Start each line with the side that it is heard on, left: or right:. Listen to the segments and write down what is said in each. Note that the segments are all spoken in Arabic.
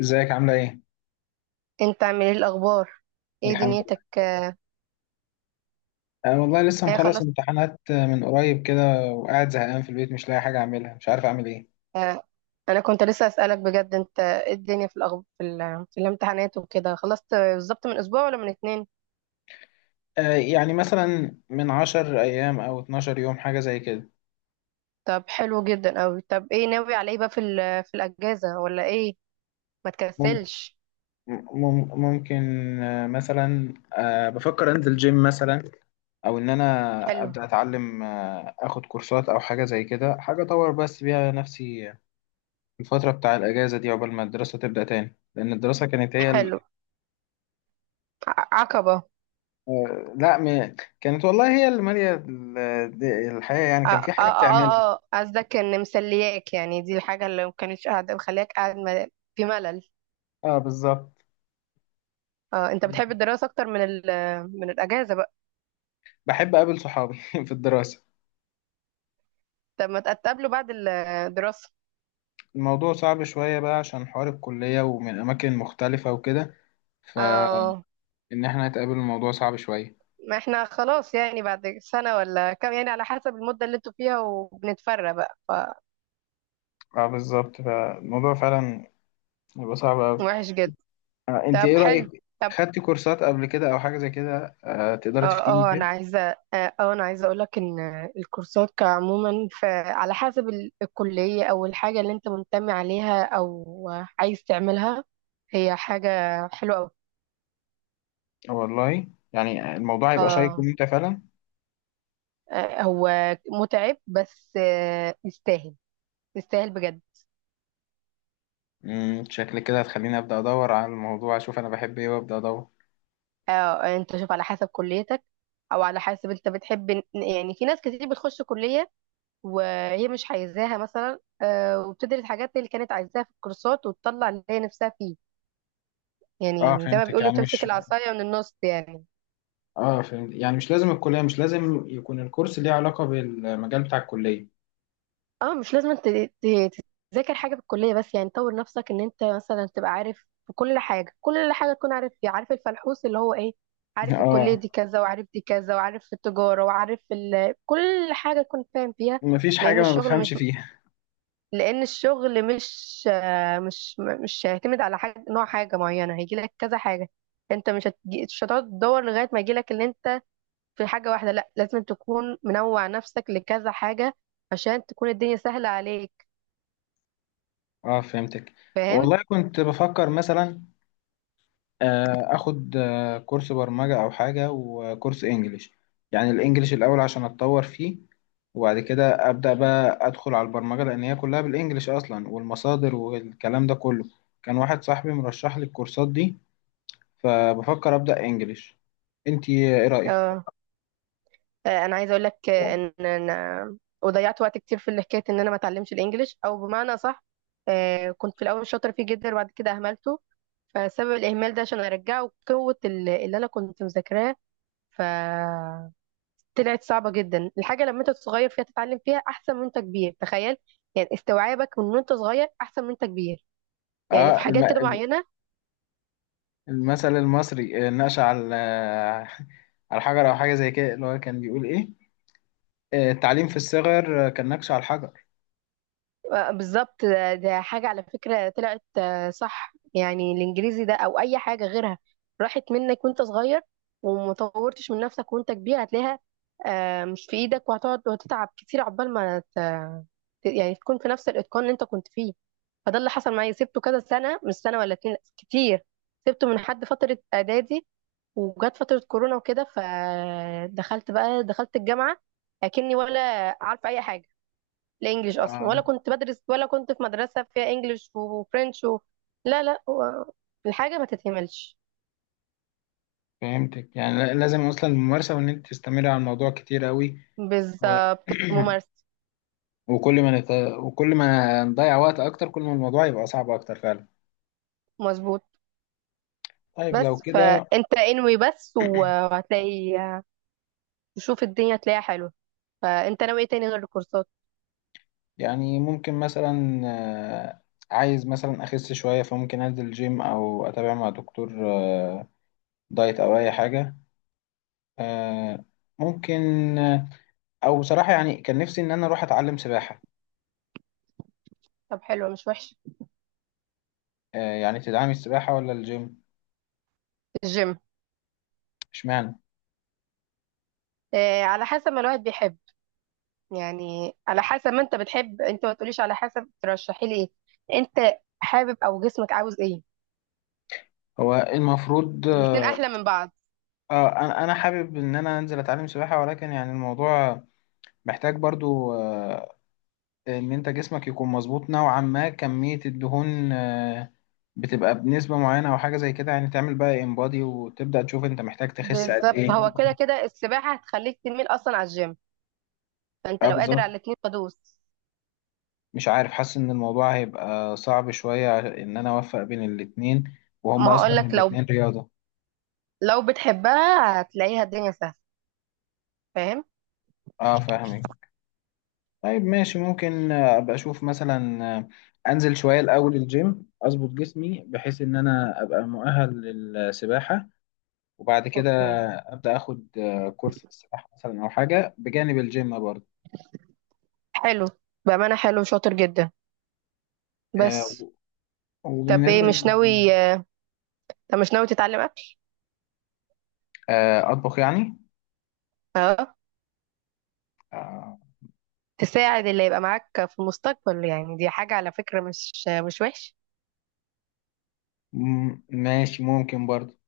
left: ازيك عاملة ايه؟
right: انت عامل ايه الاخبار؟ ايه
left: الحمد
right: دنيتك؟
left: لله.
right: آه.
left: انا والله لسه
right: ايه
left: مخلص
right: خلاص.
left: امتحانات من قريب كده، وقاعد زهقان في البيت مش لاقي حاجة اعملها، مش عارف اعمل ايه.
right: آه، انا كنت لسه اسالك بجد، انت ايه الدنيا في الأخب... في, ال... في الامتحانات وكده، خلصت بالظبط من اسبوع ولا من اتنين؟
left: يعني مثلا من 10 ايام او 12 يوم، حاجة زي كده.
right: طب حلو جدا اوي. طب ايه ناوي على ايه بقى في الاجازه ولا ايه؟ ما
left: مم-
right: تكسلش.
left: ممكن. مثلا بفكر انزل جيم مثلا، او ان انا
right: حلو.
left: ابدأ اتعلم، اخد كورسات او حاجة زي كده، حاجة اطور بس بيها نفسي الفترة بتاع الاجازة دي عقبال ما الدراسة تبدأ تاني، لان الدراسة كانت هي
right: حلو. عقبه.
left: لا كانت والله هي اللي مالية الحياة، يعني
right: اه
left: كان في
right: اه
left: حاجة بتعملها.
right: اه اه آه. قصدك ان مسلياك، يعني دي الحاجه اللي ما كانتش قاعده مخلياك قاعد في ملل.
left: اه بالظبط.
right: اه انت بتحب الدراسه اكتر من الاجازه بقى؟
left: بحب أقابل صحابي في الدراسة.
right: طب ما تقابله بعد الدراسه.
left: الموضوع صعب شوية بقى، عشان حوار الكلية ومن أماكن مختلفة وكده. فإن
right: اه،
left: احنا نتقابل، الموضوع صعب شوية.
right: ما احنا خلاص يعني بعد سنة ولا كام، يعني على حسب المدة اللي انتوا فيها وبنتفرق بقى.
left: اه بالظبط، فالموضوع فعلا بيبقى صعب أوي.
right: فوحش جدا.
left: أنت إيه
right: طب حلو.
left: رأيك؟
right: طب
left: خدتي كورسات قبل كده أو حاجة زي كده؟ تقدري
right: اه.
left: تفتيني
right: اه
left: فيها؟
right: انا عايزة اه، انا عايزة اقولك ان الكورسات كعموما، على حسب الكلية او الحاجة اللي انت منتمي عليها او عايز تعملها، هي حاجة حلوة اوي.
left: والله يعني الموضوع هيبقى شيق
right: اه
left: وممتع فعلا.
right: آه، هو متعب بس يستاهل، يستاهل بجد.
left: شكل كده هتخليني ابدا ادور على الموضوع، اشوف انا بحب ايه، وابدا ادور.
right: اه انت شوف على حسب كليتك او على حسب انت بتحب يعني في ناس كتير بتخش كلية وهي مش عايزاها مثلا، وبتدرس حاجات اللي كانت عايزاها في الكورسات وتطلع اللي هي نفسها فيه.
left: اه
right: يعني زي ما
left: فهمتك
right: بيقولوا،
left: يعني
right: تمسك
left: مش
right: العصاية من النص يعني.
left: اه فهمت، يعني مش لازم الكليه، مش لازم يكون الكورس ليه علاقه بالمجال بتاع الكليه.
right: اه مش لازم انت تذاكر حاجة في الكلية بس، يعني طور نفسك ان انت مثلا تبقى عارف في كل حاجة، كل حاجة تكون عارف فيها، عارف الفلحوص اللي هو ايه، عارف الكلية
left: اه،
right: دي كذا وعارف دي كذا وعارف التجارة وعارف كل حاجة تكون فاهم فيها.
left: مفيش حاجه
right: لأن
left: ما
right: الشغل مش
left: بفهمش فيها.
right: لان الشغل مش آه، مش م- مش هيعتمد على حاجه، نوع حاجه معينه، هيجي لك كذا حاجه. انت مش هتجي، مش هتقعد تدور لغايه ما يجي لك اللي انت في حاجه واحده، لا، لازم تكون منوع نفسك لكذا حاجه عشان تكون الدنيا سهله عليك.
left: اه فهمتك.
right: فاهم؟
left: والله كنت بفكر مثلا اخد كورس برمجه او حاجه، وكورس انجليش. يعني الانجليش الاول عشان اتطور فيه، وبعد كده أبدأ بقى أدخل على البرمجة، لأن هي كلها بالإنجليش أصلا، والمصادر والكلام ده كله. كان واحد صاحبي مرشح لي الكورسات دي، فبفكر أبدأ إنجليش. أنتي إيه رأيك؟
right: اه انا عايزه اقول لك ان انا وضيعت وقت كتير في حكايه ان انا ما اتعلمش الانجليش، او بمعنى صح، كنت في الاول شاطره فيه جدا وبعد كده اهملته. فسبب الاهمال ده، عشان ارجعه قوه اللي انا كنت مذاكراه، ف طلعت صعبة جدا. الحاجة لما انت صغير فيها تتعلم فيها احسن من انت كبير، تخيل. يعني استوعابك من وانت صغير احسن من انت كبير، يعني
left: آه
right: في
left: الم...
right: حاجات كده
left: الم-
right: معينة.
left: المثل المصري نقش على على حجر أو حاجة زي كده، اللي هو كان بيقول إيه؟ التعليم في الصغر كان نقش على الحجر.
right: بالظبط. ده ده حاجة على فكرة طلعت صح، يعني الإنجليزي ده أو أي حاجة غيرها راحت منك وأنت صغير ومطورتش من نفسك وأنت كبير، هتلاقيها مش في إيدك وهتقعد وتتعب كتير عقبال ما يعني تكون في نفس الإتقان اللي أنت كنت فيه. فده اللي حصل معايا، سبته كذا سنة، مش سنة ولا اتنين، لأ، كتير. سبته من حد فترة إعدادي وجت فترة كورونا وكده، فدخلت بقى، دخلت الجامعة أكني ولا عارفة أي حاجة، الانجليش اصلا،
left: آه
right: ولا كنت بدرس، ولا كنت في مدرسه فيها انجليش وفرنش لا لا، هو الحاجه ما تتهملش
left: فهمتك، يعني لازم أصلا الممارسة، وإن أنت تستمري على الموضوع كتير أوي. و...
right: بالممارسه.
left: وكل ما نت... وكل ما نضيع وقت اكتر، كل ما الموضوع يبقى صعب اكتر فعلا.
right: مظبوط.
left: طيب لو
right: بس
left: كده،
right: فانت انوي بس وهتلاقي، تشوف الدنيا تلاقيها حلوه. فانت ناوي ايه تاني غير الكورسات؟
left: يعني ممكن مثلا عايز مثلا اخس شوية، فممكن انزل جيم او اتابع مع دكتور دايت، او اي حاجة. آه، ممكن. آه، او بصراحة يعني كان نفسي ان انا اروح اتعلم سباحة.
right: طب حلوه، مش وحشه.
left: يعني تدعمي السباحة ولا الجيم؟
right: الجيم.
left: اشمعنى؟
right: آه على حسب ما الواحد بيحب، يعني على حسب ما انت بتحب، انت ما تقوليش على حسب ترشحي لي ايه، انت حابب او جسمك عاوز ايه.
left: هو المفروض
right: الاتنين احلى من بعض.
left: انا حابب ان انا انزل اتعلم سباحة، ولكن يعني الموضوع محتاج برضو ان انت جسمك يكون مظبوط نوعا ما، كمية الدهون بتبقى بنسبة معينة او حاجة زي كده، يعني تعمل بقى انبادي وتبدأ تشوف انت محتاج تخس قد
right: بالظبط، هو
left: ايه.
right: كده كده السباحة هتخليك تميل أصلا على الجيم. فأنت
left: اه
right: لو قادر
left: بالظبط.
right: على الاتنين فدوس.
left: مش عارف، حاسس ان الموضوع هيبقى صعب شوية ان انا اوفق بين الاتنين، وهم
right: ما
left: اصلا
right: هقولك، لو
left: الاتنين رياضة.
right: لو بتحبها هتلاقيها الدنيا سهلة. فاهم؟
left: اه فاهمك. طيب ماشي، ممكن ابقى اشوف مثلا انزل شوية الاول الجيم اظبط جسمي بحيث ان انا ابقى مؤهل للسباحة، وبعد كده
right: اوكي.
left: ابدا اخد كورس في السباحه مثلا او حاجه بجانب الجيم برضه.
right: حلو، بأمانة حلو، شاطر جدا.
left: آه،
right: بس طب ايه،
left: وبالنسبه
right: مش
left: لل-
right: ناوي طب مش ناوي تتعلم أكل؟
left: اطبخ يعني؟
right: اه،
left: آه،
right: تساعد اللي يبقى معاك في المستقبل، يعني دي حاجة على فكرة مش مش وحش.
left: ماشي، ممكن برضه.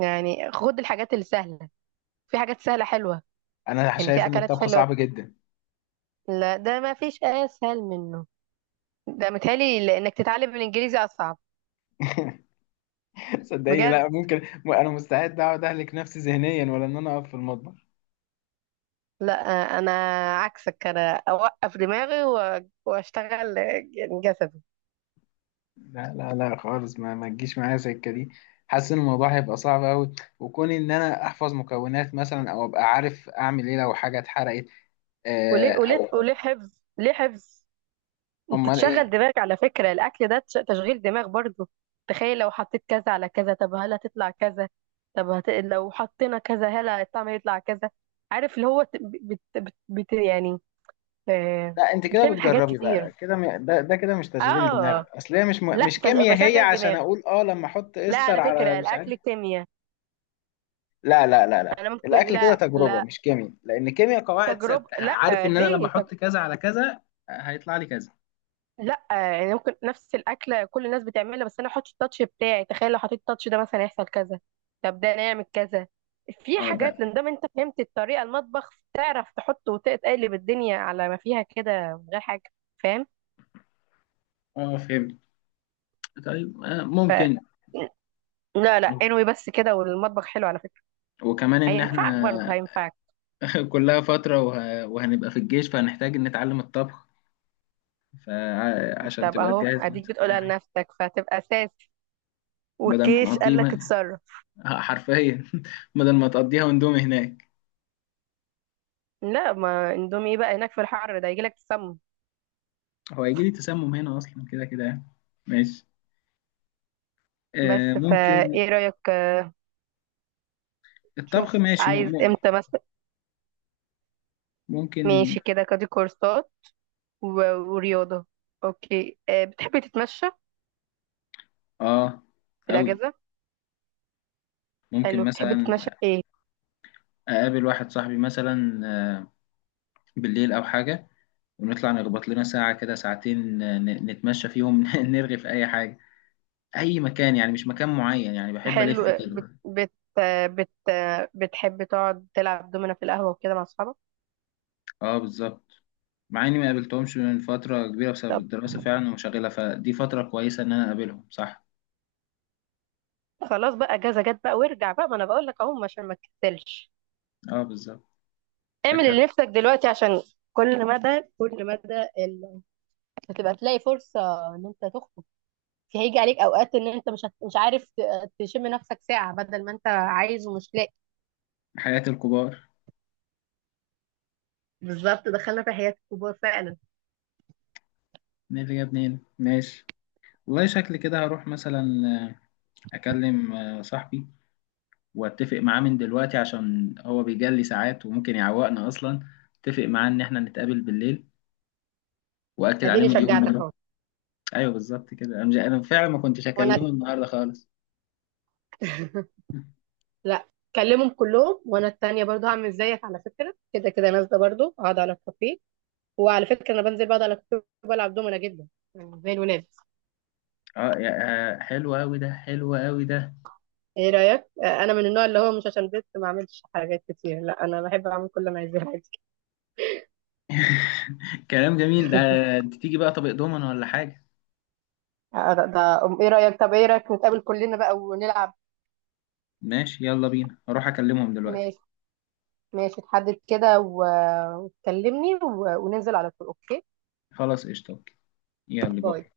right: يعني خد الحاجات اللي سهلة، في حاجات سهلة حلوة،
left: انا
right: يعني
left: شايف
right: في
left: ان
right: أكلات
left: الطبخ
right: حلوة.
left: صعب جدا.
right: لا ده ما فيش أسهل منه، ده متهيألي إنك تتعلم الإنجليزي أصعب.
left: صدقيني،
right: بجد.
left: لا ممكن. انا مستعد اقعد اهلك نفسي ذهنيا ولا ان انا اقف في المطبخ.
right: لا، انا عكسك، انا اوقف دماغي واشتغل يعني جسدي.
left: لا لا لا خالص، ما تجيش معايا سكه دي. حاسس ان الموضوع هيبقى صعب قوي، وكون ان انا احفظ مكونات مثلا، او ابقى عارف اعمل ايه لو حاجه اتحرقت
right: وليه
left: او
right: وليه وليه حفظ، ليه حفظ؟ انت
left: امال
right: تشغل
left: ايه.
right: دماغك على فكرة، الاكل ده تشغيل دماغ برضو. تخيل لو حطيت كذا على كذا، طب هل هتطلع كذا؟ طب لو حطينا كذا، هل الطعم هيطلع كذا؟ عارف اللي هو يعني آه،
left: لا انت كده
right: بتعمل حاجات
left: بتجربي
right: كتير.
left: بقى كده ده كده مش تشغيل دماغ،
right: اه
left: اصل هي
right: لا
left: مش كيمياء، هي
right: بشغل
left: عشان
right: دماغي.
left: اقول لما احط
right: لا،
left: استر
right: على
left: على
right: فكرة
left: مش عارف.
right: الاكل كيمياء.
left: لا لا لا لا،
right: انا ممكن،
left: الاكل كده
right: لا
left: تجربه
right: لا،
left: مش كيمياء، لان كيمياء قواعد
right: تجربة،
left: ثابته،
right: لا،
left: عارف ان انا لما
right: ليه
left: احط كذا على كذا هيطلع لي كذا.
right: لا يعني ممكن نفس الأكلة كل الناس بتعملها، بس أنا أحط التاتش بتاعي. تخيل لو حطيت التاتش ده مثلا، يحصل كذا، طب ده نعمل كذا. في
left: اه ده.
right: حاجات، لان دام أنت فهمت الطريقة، المطبخ تعرف تحط وتقلب الدنيا على ما فيها كده من غير حاجة. فاهم؟
left: اه فهمت. طيب ممكن.
right: لا لا، انوي بس كده، والمطبخ حلو على فكرة،
left: وكمان ان
right: هينفعك
left: احنا
right: برضه هينفعك.
left: كلها فتره وهنبقى في الجيش، فهنحتاج نتعلم الطبخ، فعشان
right: طب
left: تبقى
right: اهو
left: تجهز
right: اديك
left: نفسك أي
right: بتقولها
left: حاجة.
right: لنفسك فهتبقى اساسي،
left: بدل ما
right: والجيش قال
left: نقضيه
right: لك اتصرف.
left: حرفيا. بدل ما تقضيها وندومي هناك.
right: لا ما اندومي ايه بقى هناك في الحر ده، يجي لك تسمم.
left: هو هيجي لي تسمم هنا اصلا كده كده يعني. ماشي
right: بس
left: ممكن.
right: فايه رأيك؟
left: الطبخ
right: شوف
left: ماشي،
right: عايز امتى مثلا.
left: ممكن.
right: ماشي كده كادي كورسات ورياضة. اوكي بتحبي تتمشى
left: اه
right: في
left: قوي.
right: الأجازة؟
left: ممكن
right: حلو، بتحبي
left: مثلا
right: تتمشى في ايه؟
left: اقابل واحد صاحبي مثلا بالليل او حاجه، ونطلع نخبط لنا ساعه كده ساعتين، نتمشى فيهم. نرغي في اي حاجه، اي مكان يعني مش مكان معين، يعني بحب
right: حلو
left: الف
right: آه، بت
left: كده.
right: بت آه، بت آه، بتحبي تقعد تلعب دومنا في القهوة وكده مع أصحابك؟
left: اه بالظبط، مع اني ما قابلتهمش من فتره كبيره بسبب
right: طب
left: الدراسه فعلا ومشغله، فدي فتره كويسه ان انا اقابلهم، صح.
right: خلاص بقى، أجازة جت بقى، وارجع بقى، ما أنا بقول لك أهو عشان ما تكسلش.
left: اه بالظبط.
right: اعمل
left: شكلك.
right: اللي نفسك دلوقتي عشان كل مدى كل مدى ال... هتبقى تلاقي فرصة إن أنت تخرج. هيجي عليك أوقات إن أنت مش عارف تشم نفسك ساعة، بدل ما أنت عايز ومش لاقي.
left: حياة الكبار.
right: بالظبط، دخلنا في حياة الكبار فعلا.
left: مين اللي جابني هنا؟ ماشي. والله شكلي كده هروح مثلا آه، أكلم صاحبي، وأتفق معاه من دلوقتي عشان هو بيجلي ساعات وممكن يعوقنا أصلا، أتفق معاه إن إحنا نتقابل بالليل، وأكد عليه
right: اديني
left: مليون
right: شجعتك
left: مرة.
right: اهو.
left: أيوه بالظبط كده، أنا أنا فعلا ما كنتش
right: وانا
left: أكلمه النهاردة خالص.
right: لا. كلمهم كلهم، وانا التانية برضو هعمل زيك، على فكرة كده كده نازلة برضو اقعد على الكافيه. وعلى فكرة انا بنزل بقعد على الكافيه وبلعب دومنا جدا، يعني زي الولاد.
left: اه حلو أوي ده، حلو أوي ده.
right: ايه رأيك؟ انا من النوع اللي هو مش عشان بنت ما اعملش حاجات كتير، لا انا بحب اعمل كل اللي انا عايزاه عادي.
left: كلام جميل ده. أنت تيجي بقى طبق دومنا ولا حاجة؟
right: ايه رأيك، طب ايه رأيك نتقابل كلنا بقى ونلعب؟
left: ماشي يلا بينا، هروح أكلمهم دلوقتي.
right: ماشي. ماشي تحدد كده وتكلمني وننزل على طول، اوكي؟
left: خلاص قشطة. يلا
right: باي.
left: باي.